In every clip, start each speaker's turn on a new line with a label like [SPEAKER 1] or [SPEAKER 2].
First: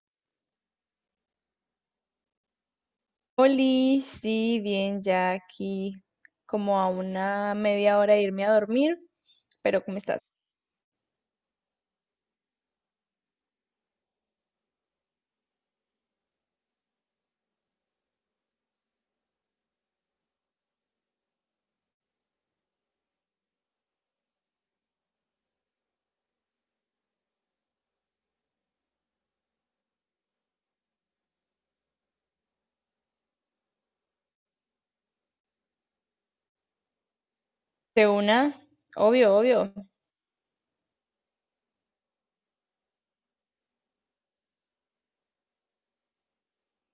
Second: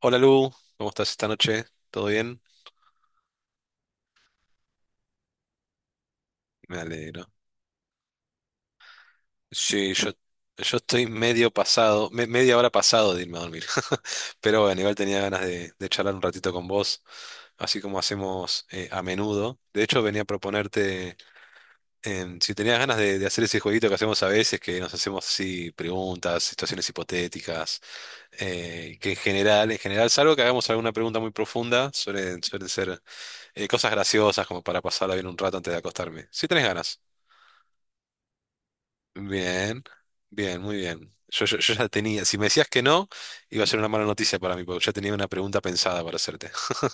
[SPEAKER 1] Hola Lu, ¿cómo estás esta noche? ¿Todo bien?
[SPEAKER 2] Oli, sí, bien, ya aquí
[SPEAKER 1] Me
[SPEAKER 2] como a
[SPEAKER 1] alegro.
[SPEAKER 2] una media hora de irme a dormir, pero
[SPEAKER 1] Sí,
[SPEAKER 2] ¿cómo
[SPEAKER 1] yo,
[SPEAKER 2] estás?
[SPEAKER 1] yo estoy medio pasado, media hora pasado de irme a dormir. Pero bueno, igual tenía ganas de charlar un ratito con vos, así como hacemos a menudo. De hecho, venía a proponerte si tenías ganas de hacer ese jueguito que hacemos a veces, que nos hacemos así preguntas, situaciones hipotéticas, que en general, salvo que hagamos alguna pregunta muy profunda, suelen ser cosas graciosas como para pasarla bien un rato antes de acostarme. Si tenés ganas.
[SPEAKER 2] De una, obvio, obvio,
[SPEAKER 1] Bien, bien, muy bien. Yo ya tenía, si me decías que no, iba a ser una mala noticia para mí, porque ya tenía una pregunta pensada para hacerte.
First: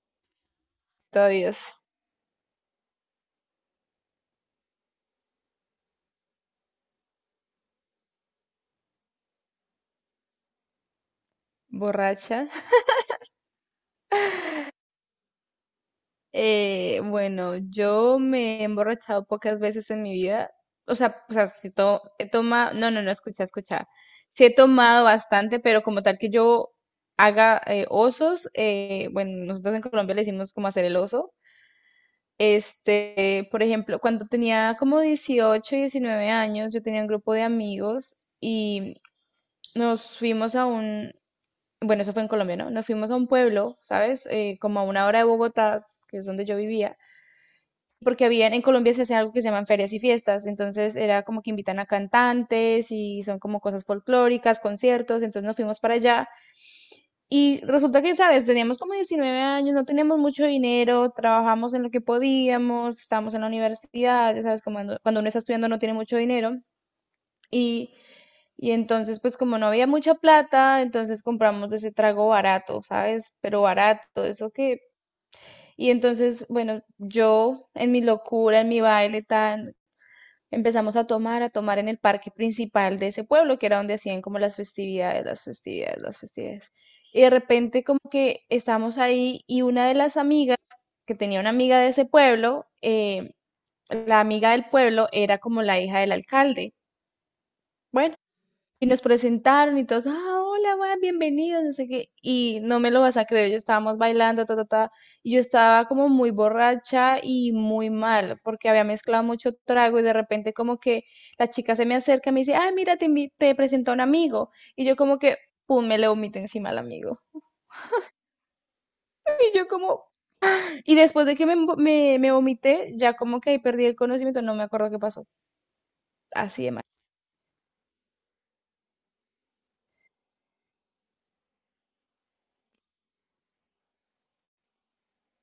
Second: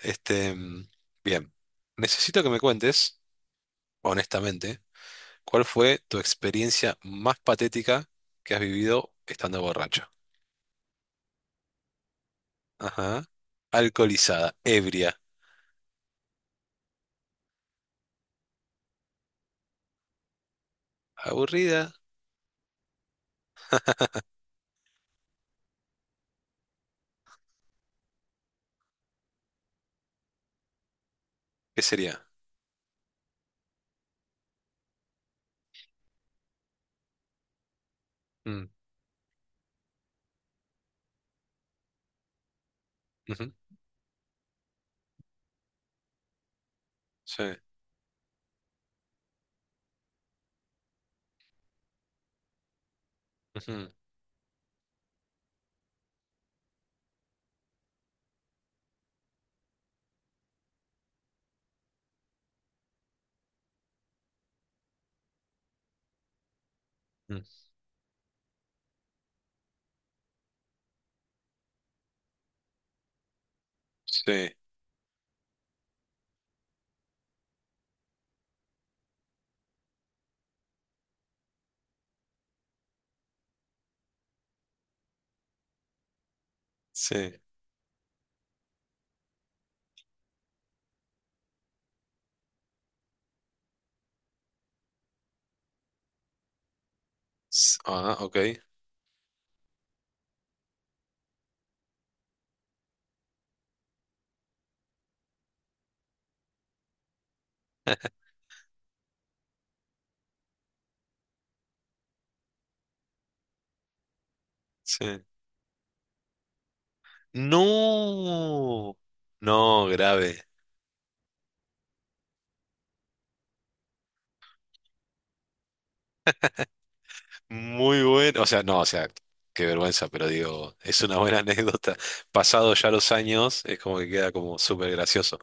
[SPEAKER 1] Este,
[SPEAKER 2] todavía
[SPEAKER 1] bien,
[SPEAKER 2] es
[SPEAKER 1] necesito que me cuentes, honestamente, ¿cuál fue tu experiencia más patética que has vivido estando borracho?
[SPEAKER 2] borracha.
[SPEAKER 1] Ajá. Alcoholizada, ebria,
[SPEAKER 2] Bueno, yo me he emborrachado pocas veces en mi vida, o sea,
[SPEAKER 1] aburrida,
[SPEAKER 2] he tomado, no, no, no, escucha, escucha, sí he tomado bastante, pero como tal que yo haga osos, bueno, nosotros en Colombia le decimos como hacer el oso.
[SPEAKER 1] ¿qué sería?
[SPEAKER 2] Por ejemplo, cuando tenía como 18 19 años, yo tenía un grupo de amigos
[SPEAKER 1] Mm.
[SPEAKER 2] y nos fuimos a un, bueno, eso fue en Colombia, ¿no? Nos fuimos a un
[SPEAKER 1] Ujú.
[SPEAKER 2] pueblo, ¿sabes? Como a una hora de Bogotá, que es donde yo vivía,
[SPEAKER 1] Sí.
[SPEAKER 2] porque había, en Colombia se hace algo que se llaman ferias y fiestas, entonces era como que invitan a cantantes y son como cosas
[SPEAKER 1] Ujú.
[SPEAKER 2] folclóricas, conciertos, entonces nos fuimos para allá y resulta que, ¿sabes? Teníamos como 19 años, no teníamos mucho dinero, trabajamos en lo que podíamos, estábamos en la universidad, ya ¿sabes? Como cuando uno está estudiando no tiene mucho dinero.
[SPEAKER 1] Mm.
[SPEAKER 2] Y, y entonces, pues como no había mucha plata, entonces compramos de ese trago barato, ¿sabes? Pero barato,
[SPEAKER 1] Sí,
[SPEAKER 2] eso que. Y entonces, bueno, yo en mi locura, en mi baile tan. Empezamos a tomar en el parque principal de ese pueblo, que era donde hacían como las festividades, las festividades, las festividades. Y de
[SPEAKER 1] sí.
[SPEAKER 2] repente como que estábamos ahí y una de las amigas, que tenía una amiga de ese pueblo, la amiga del pueblo era como la hija del alcalde. Bueno,
[SPEAKER 1] Ah, ok.
[SPEAKER 2] y nos presentaron y todos, ah, hola, weón, bienvenidos, no sé qué. Y no me lo vas a creer, yo estábamos bailando, ta, ta, ta. Y yo estaba como muy borracha y muy mal, porque había mezclado mucho trago y de repente como que la chica se me acerca y me dice, ah, mira, te, invi- te presento a un amigo. Y yo como
[SPEAKER 1] Sí.
[SPEAKER 2] que, pum, me le vomité encima al amigo.
[SPEAKER 1] No,
[SPEAKER 2] Y yo
[SPEAKER 1] no,
[SPEAKER 2] como,
[SPEAKER 1] grave.
[SPEAKER 2] y después de que me vomité, ya como que ahí perdí el conocimiento, no me acuerdo qué pasó. Así de mal.
[SPEAKER 1] Muy bueno. O sea, no, o sea, qué vergüenza, pero digo, es una buena anécdota. Pasado ya los años, es como que queda como súper gracioso.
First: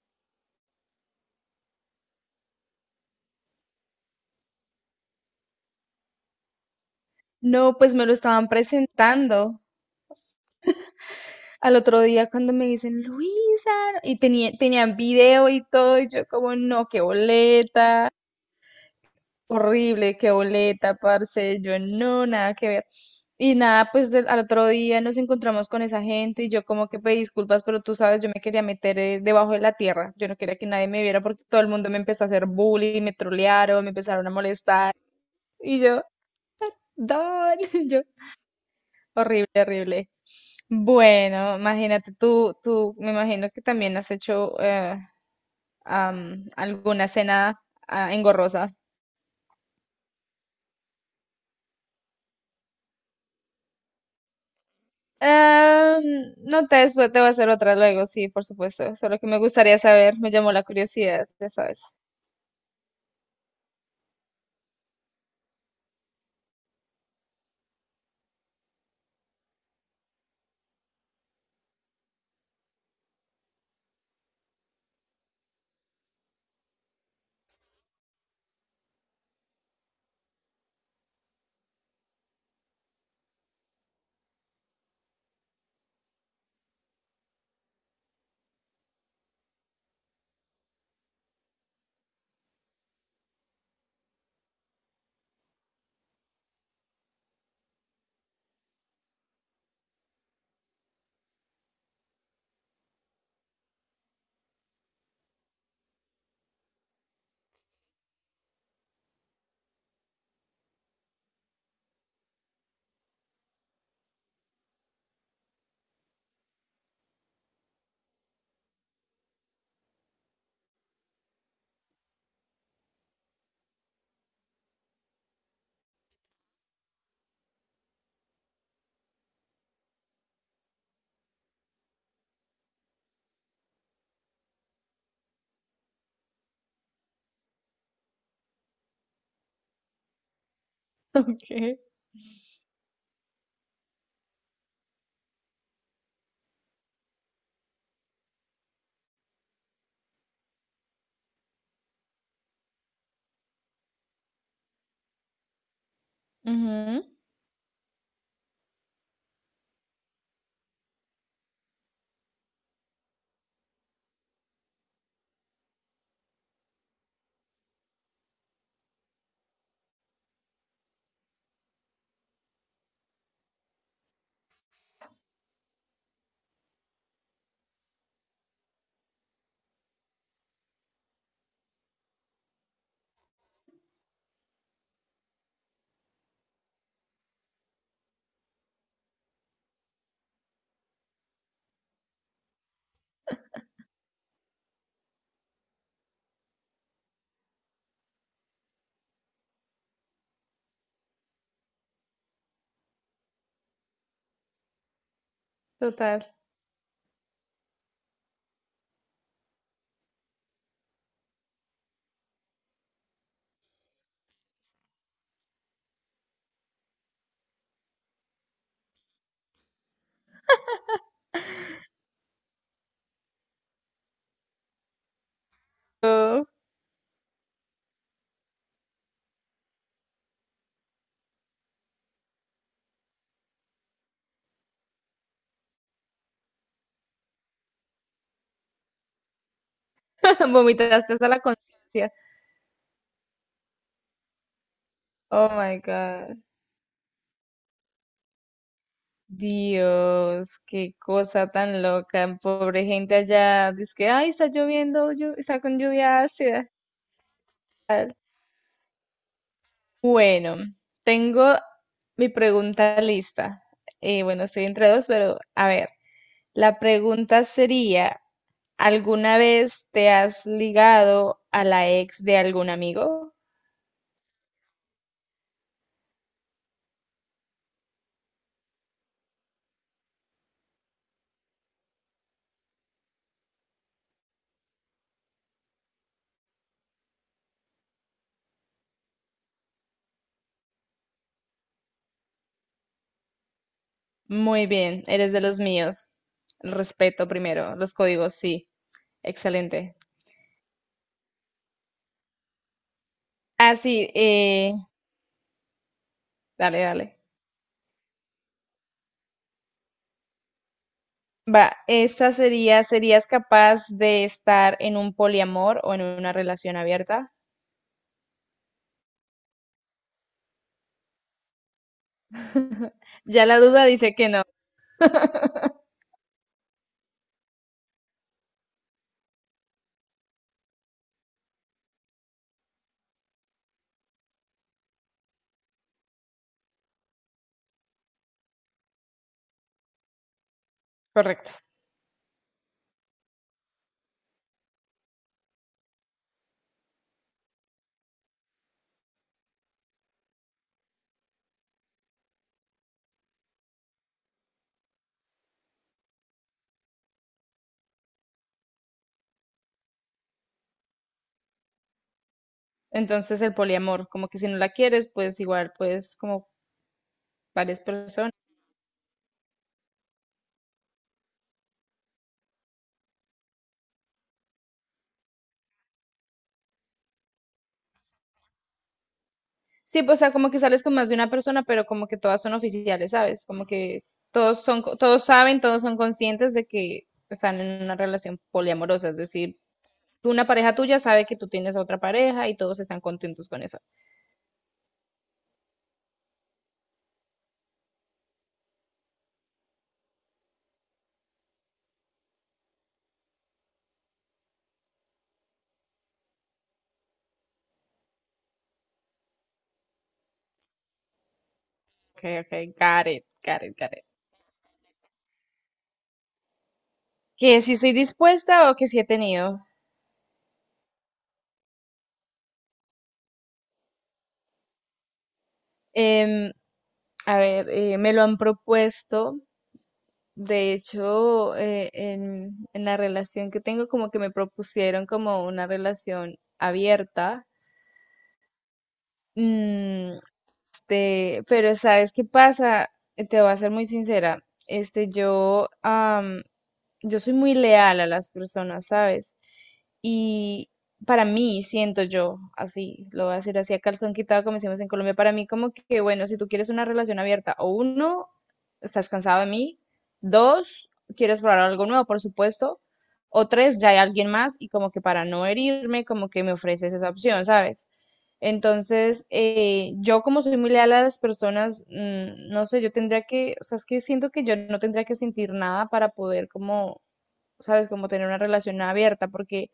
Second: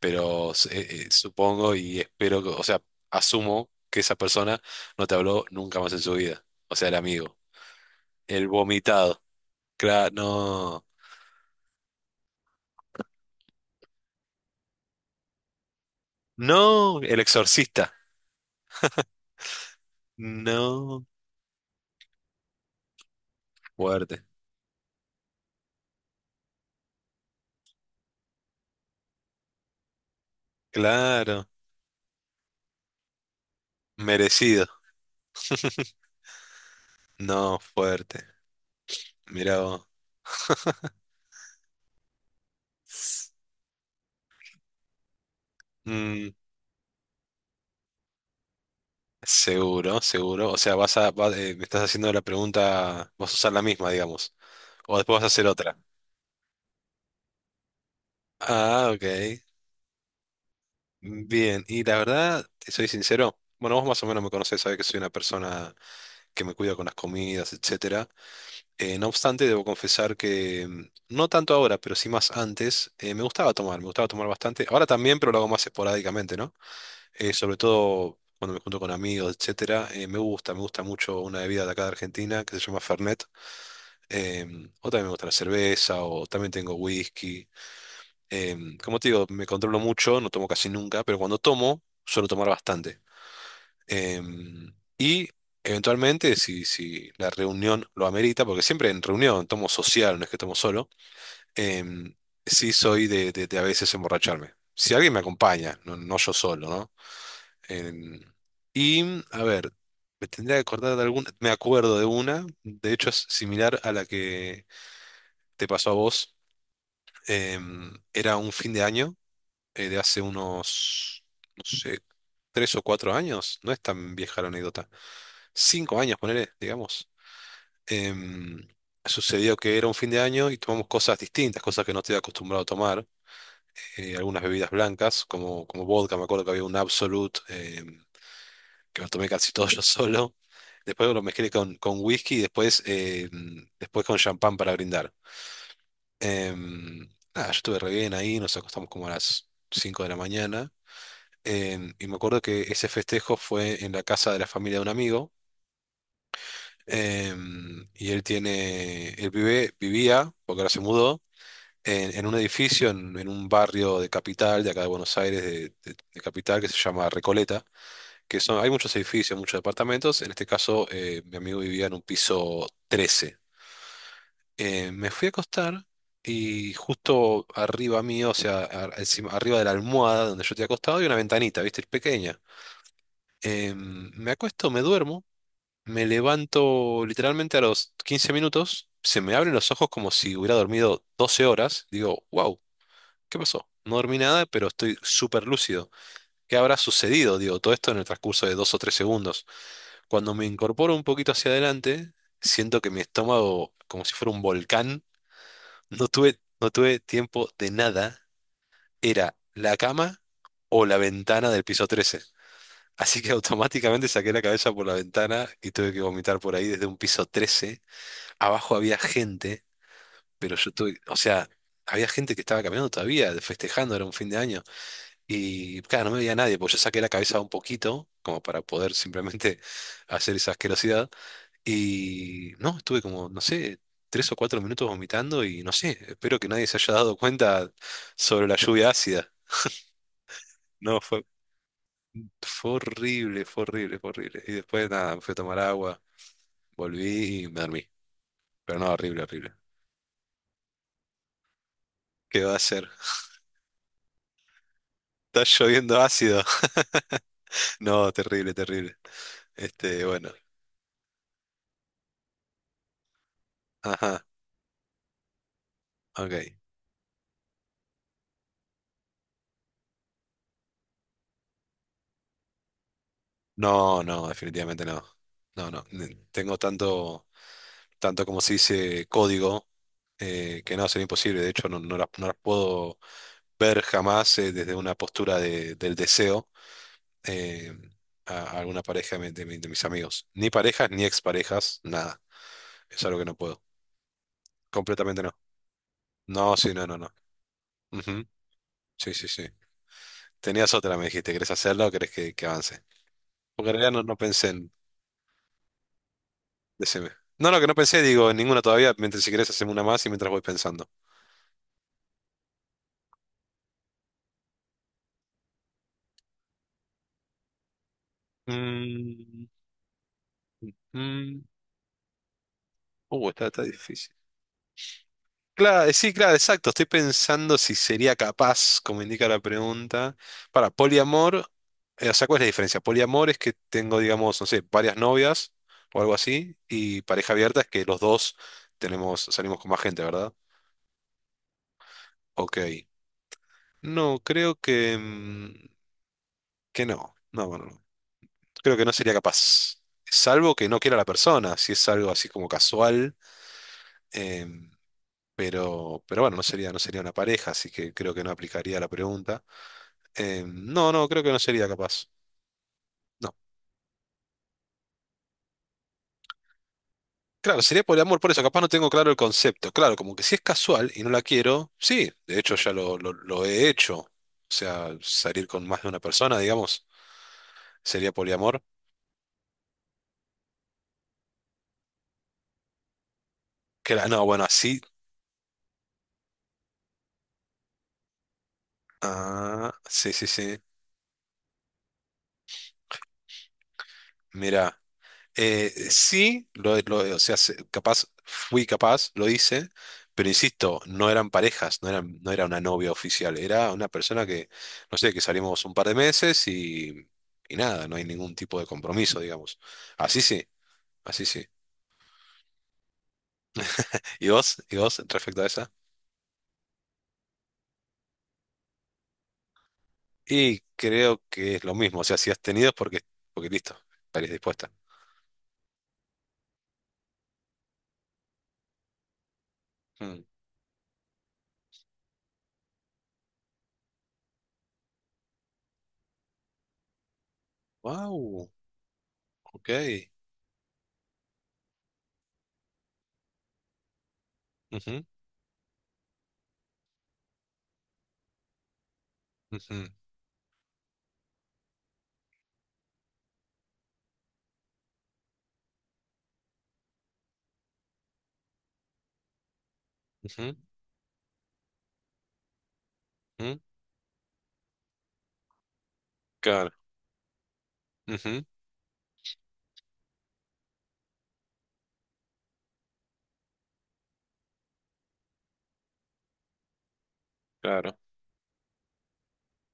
[SPEAKER 1] Pero supongo y espero que, o sea, asumo que esa persona no te habló nunca más en su vida. O sea, el amigo.
[SPEAKER 2] No, pues me lo estaban
[SPEAKER 1] El vomitado.
[SPEAKER 2] presentando.
[SPEAKER 1] Claro, no.
[SPEAKER 2] Al otro día cuando me dicen, Luisa, y tenía, tenían video y todo, y yo como, no,
[SPEAKER 1] No,
[SPEAKER 2] qué
[SPEAKER 1] el exorcista.
[SPEAKER 2] boleta, horrible, qué boleta,
[SPEAKER 1] No,
[SPEAKER 2] parce, yo no, nada que ver. Y nada, pues
[SPEAKER 1] fuerte.
[SPEAKER 2] al otro día nos encontramos con esa gente y yo como que pedí disculpas, pero tú sabes, yo me quería meter debajo de la tierra, yo no quería que nadie me viera porque
[SPEAKER 1] Claro,
[SPEAKER 2] todo el mundo me empezó a hacer bullying, me trolearon, me empezaron a
[SPEAKER 1] merecido.
[SPEAKER 2] molestar, y yo, Don,
[SPEAKER 1] No,
[SPEAKER 2] yo,
[SPEAKER 1] fuerte.
[SPEAKER 2] horrible,
[SPEAKER 1] Mirá vos.
[SPEAKER 2] horrible. Bueno, imagínate tú, me imagino que también has hecho
[SPEAKER 1] Mm,
[SPEAKER 2] alguna cena engorrosa.
[SPEAKER 1] seguro, seguro. O sea, me estás haciendo la pregunta, vas a usar la misma, digamos. O después vas a hacer otra.
[SPEAKER 2] Ah, no te, después te voy a hacer otra luego, sí, por
[SPEAKER 1] Ah,
[SPEAKER 2] supuesto. Solo que me
[SPEAKER 1] ok.
[SPEAKER 2] gustaría saber, me llamó la curiosidad, ya
[SPEAKER 1] Bien.
[SPEAKER 2] sabes.
[SPEAKER 1] Y la verdad, te soy sincero. Bueno, vos más o menos me conocés, sabés que soy una persona que me cuida con las comidas, etcétera. No obstante, debo confesar que no tanto ahora, pero sí más antes, me gustaba tomar bastante. Ahora también, pero lo hago más esporádicamente, ¿no? Sobre todo cuando me junto con amigos, etcétera, me gusta mucho una bebida de acá de Argentina que se llama Fernet, o también me gusta la cerveza, o también tengo whisky. Como te digo, me controlo mucho, no tomo casi nunca, pero cuando tomo, suelo tomar bastante. Em, y eventualmente, si la reunión lo amerita, porque siempre en reunión tomo social, no es que tomo solo. em, sí soy de a veces emborracharme. Si alguien me acompaña, no, no yo solo, ¿no? Em, y, a ver, me tendría que acordar de alguna, me acuerdo de una, de hecho es similar a la que te pasó a vos. Era un fin de año de hace unos, no sé, 3 o 4 años, no es tan vieja la anécdota, 5 años, ponele, digamos. Em, Sucedió que era un fin de año y tomamos cosas distintas, cosas que no estoy acostumbrado a tomar, algunas bebidas blancas, como vodka. Me acuerdo que había un Absolut, que los tomé casi todos yo solo. Después los
[SPEAKER 2] Ok.
[SPEAKER 1] mezclé con whisky y después, después con champán para brindar. Em, Nada, yo estuve re bien ahí, nos acostamos como a las 5 de la mañana. Y me acuerdo que ese festejo fue en la casa de la familia de un amigo.
[SPEAKER 2] Ujú,
[SPEAKER 1] Y él tiene, él vive, vivía, porque ahora se mudó, en un edificio, en un barrio de capital, de acá de Buenos Aires, de capital, que se llama Recoleta. Que son, hay muchos edificios, muchos departamentos. En este caso, mi amigo vivía en un piso 13. Me fui a acostar y justo arriba mío, o sea, arriba de la almohada donde yo te acostado, hay una ventanita, ¿viste? Pequeña. Me acuesto, me duermo, me levanto literalmente a los 15 minutos, se me abren los ojos como si hubiera dormido 12 horas. Digo, wow, ¿qué pasó? No dormí nada, pero estoy súper lúcido. ¿Qué habrá sucedido? Digo, todo esto en el transcurso de 2 o 3 segundos. Cuando me incorporo un poquito hacia adelante, siento que mi estómago, como si fuera un volcán, no
[SPEAKER 2] total.
[SPEAKER 1] tuve, no tuve tiempo de nada. Era la cama o la ventana del piso 13. Así que automáticamente saqué la cabeza por la ventana y tuve que vomitar por ahí desde un piso 13. Abajo había gente, pero yo tuve, o sea, había gente que estaba caminando todavía, festejando, era un fin de año. Y claro, no me veía nadie, pues yo saqué la cabeza un poquito, como para poder simplemente hacer esa asquerosidad. Y no, estuve como, no sé, 3 o 4 minutos vomitando y no sé, espero que nadie se haya dado cuenta sobre la lluvia ácida. No,
[SPEAKER 2] Vomitaste
[SPEAKER 1] fue,
[SPEAKER 2] hasta la conciencia.
[SPEAKER 1] fue horrible, fue horrible, fue horrible. Y después nada, me fui a
[SPEAKER 2] Oh
[SPEAKER 1] tomar
[SPEAKER 2] my
[SPEAKER 1] agua,
[SPEAKER 2] God.
[SPEAKER 1] volví y me dormí. Pero no, horrible, horrible.
[SPEAKER 2] Dios, qué cosa tan loca.
[SPEAKER 1] ¿Qué va a
[SPEAKER 2] Pobre
[SPEAKER 1] hacer?
[SPEAKER 2] gente allá. Dice que, ay, está lloviendo,
[SPEAKER 1] Está
[SPEAKER 2] está con
[SPEAKER 1] lloviendo
[SPEAKER 2] lluvia
[SPEAKER 1] ácido.
[SPEAKER 2] ácida. Ah,
[SPEAKER 1] No, terrible, terrible. Este, bueno.
[SPEAKER 2] Bueno, tengo mi pregunta lista.
[SPEAKER 1] Ajá,
[SPEAKER 2] Bueno, estoy entre dos, pero a ver,
[SPEAKER 1] ok.
[SPEAKER 2] la pregunta sería, ¿alguna vez te has ligado a la ex de algún amigo?
[SPEAKER 1] No, no, definitivamente no. No, no. Tengo tanto, tanto como se dice código, que no, sería imposible. De hecho, no, no las puedo ver jamás desde una postura del deseo, eh, a alguna pareja de mis amigos. Ni parejas, ni exparejas, nada. Es algo que no puedo.
[SPEAKER 2] Muy bien,
[SPEAKER 1] Completamente no.
[SPEAKER 2] eres de los míos.
[SPEAKER 1] No, sí,
[SPEAKER 2] El
[SPEAKER 1] no, no, no.
[SPEAKER 2] respeto primero, los
[SPEAKER 1] Ujú.
[SPEAKER 2] códigos, sí.
[SPEAKER 1] Sí, sí, sí.
[SPEAKER 2] Excelente.
[SPEAKER 1] Tenías otra, me dijiste. ¿Querés hacerla o querés que avance? Porque en
[SPEAKER 2] Ah,
[SPEAKER 1] realidad no,
[SPEAKER 2] sí,
[SPEAKER 1] no pensé en...
[SPEAKER 2] dale,
[SPEAKER 1] Decime.
[SPEAKER 2] dale.
[SPEAKER 1] No, lo que no pensé, digo, en ninguna todavía. Mientras, si querés hacemos una más y mientras voy pensando.
[SPEAKER 2] Va, esta sería, ¿serías capaz de estar en un poliamor o en una relación abierta?
[SPEAKER 1] Mm, mm, está,
[SPEAKER 2] Ya la
[SPEAKER 1] está
[SPEAKER 2] duda
[SPEAKER 1] difícil.
[SPEAKER 2] dice que no.
[SPEAKER 1] Claro, sí, claro, exacto. Estoy pensando si sería capaz, como indica la pregunta. Poliamor, o sea, ¿cuál es la diferencia? Poliamor es que tengo, digamos, no sé, varias novias o algo así, y pareja abierta es que los dos tenemos, salimos con más gente, ¿verdad?
[SPEAKER 2] Correcto.
[SPEAKER 1] Ok. No, creo que no. No, bueno no. Creo que no sería capaz. Salvo que no quiera la persona, si es algo así como casual. em, pero bueno, no sería una pareja, así que creo que no aplicaría la pregunta. No, no, creo que no sería capaz. No.
[SPEAKER 2] Entonces el poliamor, como que si no la quieres, pues igual pues como
[SPEAKER 1] Claro,
[SPEAKER 2] varias
[SPEAKER 1] sería por amor, por
[SPEAKER 2] personas.
[SPEAKER 1] eso, capaz no tengo claro el concepto. Claro, como que si es casual y no la quiero, sí, de hecho ya lo he hecho. O sea, salir con más de una persona, digamos, sería poliamor.
[SPEAKER 2] Sí, pues, o sea, como que sales con más de una persona, pero como que todas son oficiales, ¿sabes? Como que
[SPEAKER 1] No, bueno,
[SPEAKER 2] todos
[SPEAKER 1] así.
[SPEAKER 2] son, todos saben, todos son conscientes de que están en una relación poliamorosa, es decir,
[SPEAKER 1] Ah, sí, sí,
[SPEAKER 2] una
[SPEAKER 1] sí.
[SPEAKER 2] pareja tuya sabe que tú tienes otra pareja y todos están contentos con eso.
[SPEAKER 1] Mira. Sí, o sea, capaz, fui capaz, lo hice, pero insisto, no eran parejas, no eran, no era una novia oficial, era una persona que, no sé, que salimos un par de meses y nada, no hay ningún tipo de compromiso, digamos. Así sí, así sí.
[SPEAKER 2] Ok, ok, got it, got it, got it.
[SPEAKER 1] ¿Y vos? ¿Y vos respecto a esa?
[SPEAKER 2] Que si soy dispuesta o que si he tenido.
[SPEAKER 1] Y creo que es lo mismo, o sea, si has tenido es porque, listo, estarías dispuesta.
[SPEAKER 2] Em, a ver, me lo han propuesto. De hecho, en la relación que tengo, como que me propusieron como una relación abierta.
[SPEAKER 1] Wow, ok.
[SPEAKER 2] Mm, pero ¿sabes qué pasa? Te voy a ser muy sincera.
[SPEAKER 1] Ujú,
[SPEAKER 2] Yo soy muy leal a las personas, ¿sabes?
[SPEAKER 1] ujú,
[SPEAKER 2] Y para mí, siento yo, así, lo voy a decir así a calzón quitado, como decimos en Colombia, para mí como que, bueno, si tú quieres una relación abierta, o uno, estás cansado de mí,
[SPEAKER 1] ujú,
[SPEAKER 2] dos, quieres probar algo nuevo, por supuesto, o
[SPEAKER 1] ujú.
[SPEAKER 2] tres, ya hay alguien más y como que para no herirme, como que me
[SPEAKER 1] Claro,
[SPEAKER 2] ofreces esa opción, ¿sabes?
[SPEAKER 1] ujú,
[SPEAKER 2] Entonces, yo como soy muy leal a las personas, no sé, yo tendría que, o sea, es que siento que yo no tendría que sentir nada para poder como, sabes,
[SPEAKER 1] claro,
[SPEAKER 2] como tener una relación abierta, porque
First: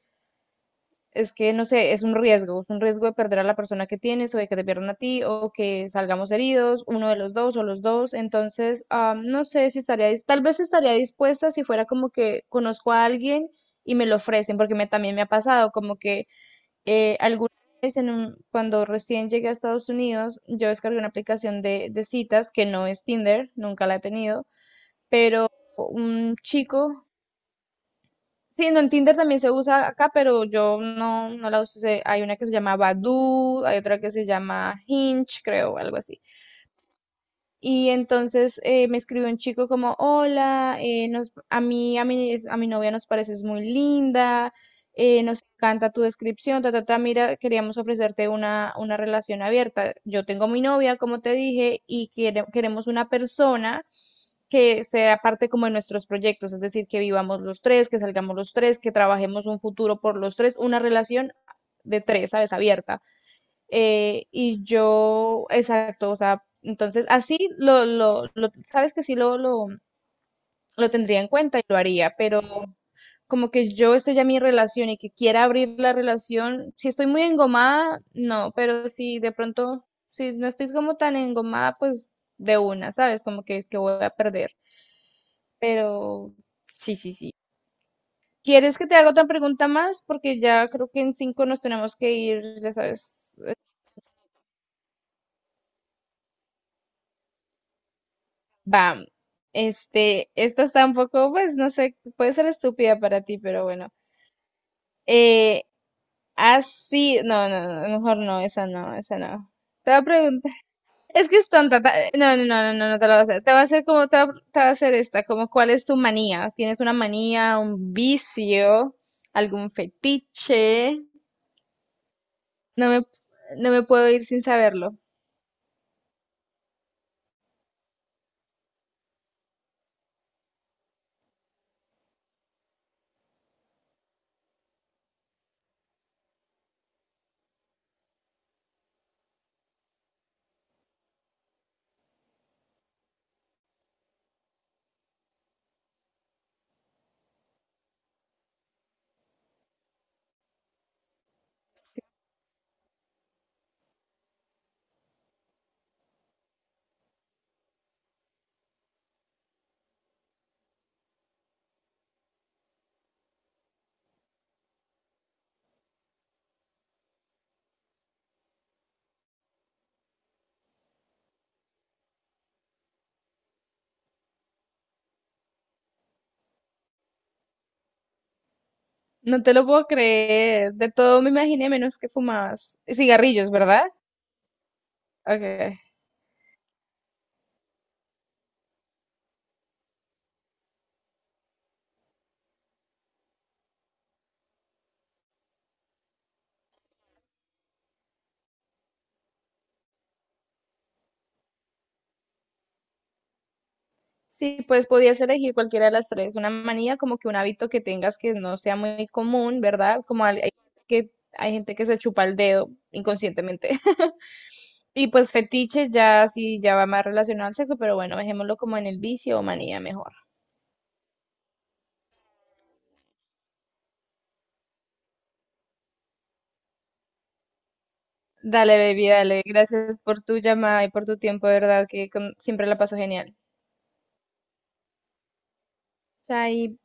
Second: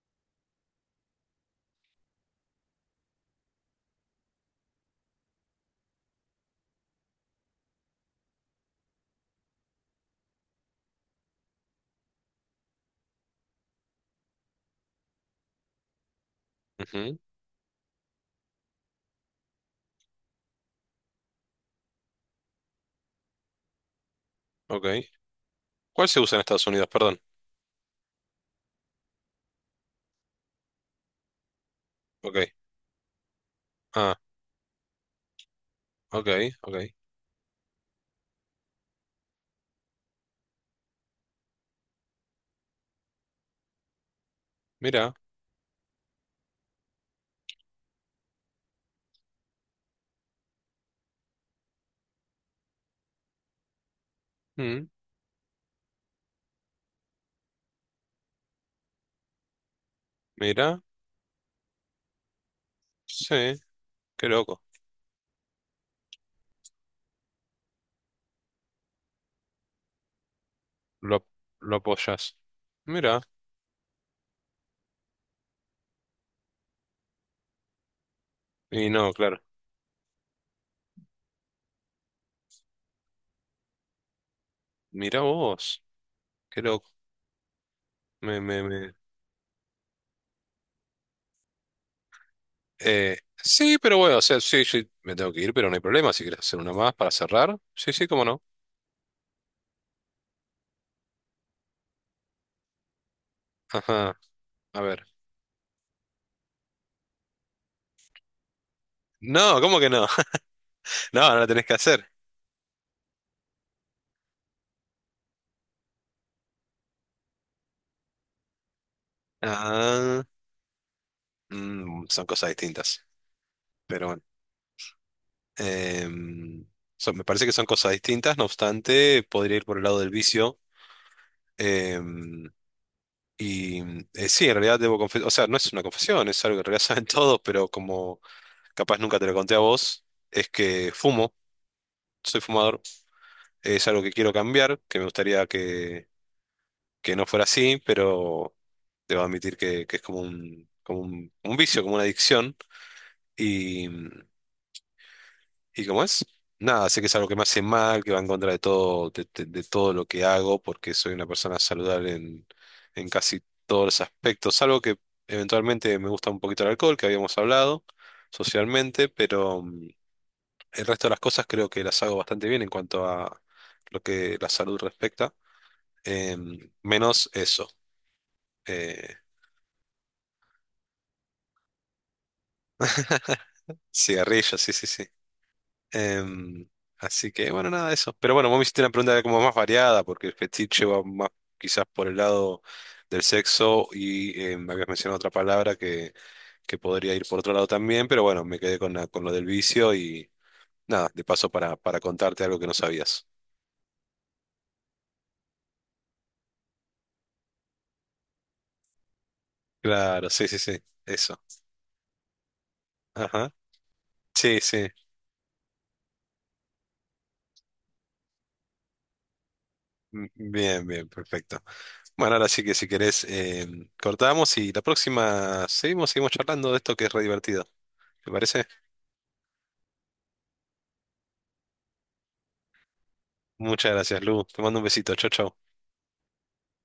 [SPEAKER 2] es que, no sé, es un riesgo de perder a la persona que tienes o de que te pierdan a ti o que salgamos heridos, uno de los dos o los dos. Entonces, no sé si estaría, tal vez estaría dispuesta si fuera como que conozco a alguien y me lo ofrecen, porque me, también me ha pasado como que
[SPEAKER 1] ujú,
[SPEAKER 2] alguna vez en cuando recién llegué a Estados Unidos, yo descargué una aplicación de citas que no es Tinder, nunca la he tenido,
[SPEAKER 1] ok.
[SPEAKER 2] pero
[SPEAKER 1] ¿Cuál se
[SPEAKER 2] un
[SPEAKER 1] usa en Estados Unidos?
[SPEAKER 2] chico,
[SPEAKER 1] Perdón.
[SPEAKER 2] sí, no, en Tinder también se usa acá, pero yo no, no la uso. Hay
[SPEAKER 1] Ok.
[SPEAKER 2] una que se llama Badoo, hay otra que
[SPEAKER 1] Ah,
[SPEAKER 2] se llama Hinge, creo, algo así.
[SPEAKER 1] ok, ok.
[SPEAKER 2] Y entonces me escribió un chico como, hola, nos, a mí, a mi novia nos pareces muy linda,
[SPEAKER 1] Mira.
[SPEAKER 2] nos encanta tu descripción, ta, ta, ta, mira, queríamos ofrecerte una relación abierta. Yo tengo mi novia, como te dije, y queremos una persona que
[SPEAKER 1] mm,
[SPEAKER 2] sea parte como de nuestros proyectos, es decir, que vivamos los tres, que salgamos los tres, que trabajemos un futuro por los tres, una
[SPEAKER 1] Mira.
[SPEAKER 2] relación de tres, ¿sabes? Abierta
[SPEAKER 1] Sí. Qué loco.
[SPEAKER 2] y yo, exacto, o sea, entonces así sabes que sí lo tendría
[SPEAKER 1] Lo,
[SPEAKER 2] en cuenta y
[SPEAKER 1] lo
[SPEAKER 2] lo haría,
[SPEAKER 1] apoyas.
[SPEAKER 2] pero
[SPEAKER 1] Mira.
[SPEAKER 2] como que yo esté ya mi relación y que quiera abrir la relación, si estoy muy engomada, no, pero
[SPEAKER 1] Y no,
[SPEAKER 2] si de
[SPEAKER 1] claro.
[SPEAKER 2] pronto, si no estoy como tan engomada, pues de una, ¿sabes? Como que voy a perder,
[SPEAKER 1] Mira vos.
[SPEAKER 2] pero
[SPEAKER 1] Qué loco.
[SPEAKER 2] sí, sí, sí.
[SPEAKER 1] Me, me,
[SPEAKER 2] ¿Quieres que
[SPEAKER 1] me.
[SPEAKER 2] te haga otra pregunta más? Porque ya creo que en cinco nos tenemos que ir, ya sabes.
[SPEAKER 1] Sí, pero bueno, o sea, sí, sí, me tengo que ir, pero no hay problema. Si quieres hacer una más para cerrar. Sí, sí, cómo no.
[SPEAKER 2] Bam. Esta está un poco, pues, no sé, puede ser estúpida para ti, pero bueno.
[SPEAKER 1] Ajá. A ver.
[SPEAKER 2] Eh, Así, no, no, no, mejor no, esa no, esa no.
[SPEAKER 1] No, ¿cómo que
[SPEAKER 2] Te voy a
[SPEAKER 1] no?
[SPEAKER 2] preguntar, es
[SPEAKER 1] No,
[SPEAKER 2] que
[SPEAKER 1] no la
[SPEAKER 2] es
[SPEAKER 1] tenés que
[SPEAKER 2] tonta,
[SPEAKER 1] hacer.
[SPEAKER 2] no, no, no, no, no, no te la voy a hacer. Te va a hacer como, te va a hacer esta, como, ¿cuál es tu manía? ¿Tienes una manía, un vicio, algún
[SPEAKER 1] Ah,
[SPEAKER 2] fetiche?
[SPEAKER 1] son cosas
[SPEAKER 2] No me,
[SPEAKER 1] distintas.
[SPEAKER 2] no me
[SPEAKER 1] Pero
[SPEAKER 2] puedo
[SPEAKER 1] bueno.
[SPEAKER 2] ir sin saberlo.
[SPEAKER 1] Em, me parece que son cosas distintas, no obstante, podría ir por el lado del vicio. em, y sí, en realidad debo confesar, o sea, no es una confesión, es algo que en realidad saben todos, pero como capaz nunca te lo conté a vos, es que fumo, soy fumador, es algo que quiero cambiar, que me gustaría que no fuera así, pero debo admitir que es como un vicio, como una adicción. ¿Y cómo es? Nada, sé que es algo que me hace mal, que va en contra de todo, de todo lo que hago, porque soy una persona saludable en casi todos los aspectos, salvo que eventualmente me gusta un poquito el alcohol, que habíamos hablado socialmente, pero el resto de las cosas creo que las hago bastante bien en cuanto a lo que la salud respecta, menos eso, eh,
[SPEAKER 2] No te lo puedo creer. De todo me imaginé menos que fumabas cigarrillos, ¿verdad?
[SPEAKER 1] cigarrillos, sí, sí, sí.
[SPEAKER 2] Ok.
[SPEAKER 1] Em, así que, bueno, nada de eso. Pero bueno, vos me hiciste una pregunta como más variada, porque el fetiche va más quizás por el lado del sexo y me habías mencionado otra palabra que podría ir por otro lado también, pero bueno, me quedé con lo del vicio y nada, de paso para contarte algo que no sabías.
[SPEAKER 2] Sí, pues podías elegir cualquiera de las tres, una manía como que un hábito que tengas que no sea muy común, ¿verdad? Como
[SPEAKER 1] Claro, sí, sí, sí,
[SPEAKER 2] que
[SPEAKER 1] eso.
[SPEAKER 2] hay gente que se chupa el dedo
[SPEAKER 1] Ajá.
[SPEAKER 2] inconscientemente.
[SPEAKER 1] Sí, sí.
[SPEAKER 2] Y pues fetiches ya sí ya va más relacionado al sexo, pero bueno, dejémoslo como en el vicio o manía mejor.
[SPEAKER 1] Bien, bien, perfecto. Bueno, ahora sí que si querés, cortamos y la próxima seguimos, charlando de esto que es re divertido. ¿Te parece?
[SPEAKER 2] Dale, baby, dale. Gracias por tu llamada y por tu tiempo, de verdad que siempre la paso genial.
[SPEAKER 1] Muchas gracias, Lu. Te mando un besito. Chao, chao.
[SPEAKER 2] Chai.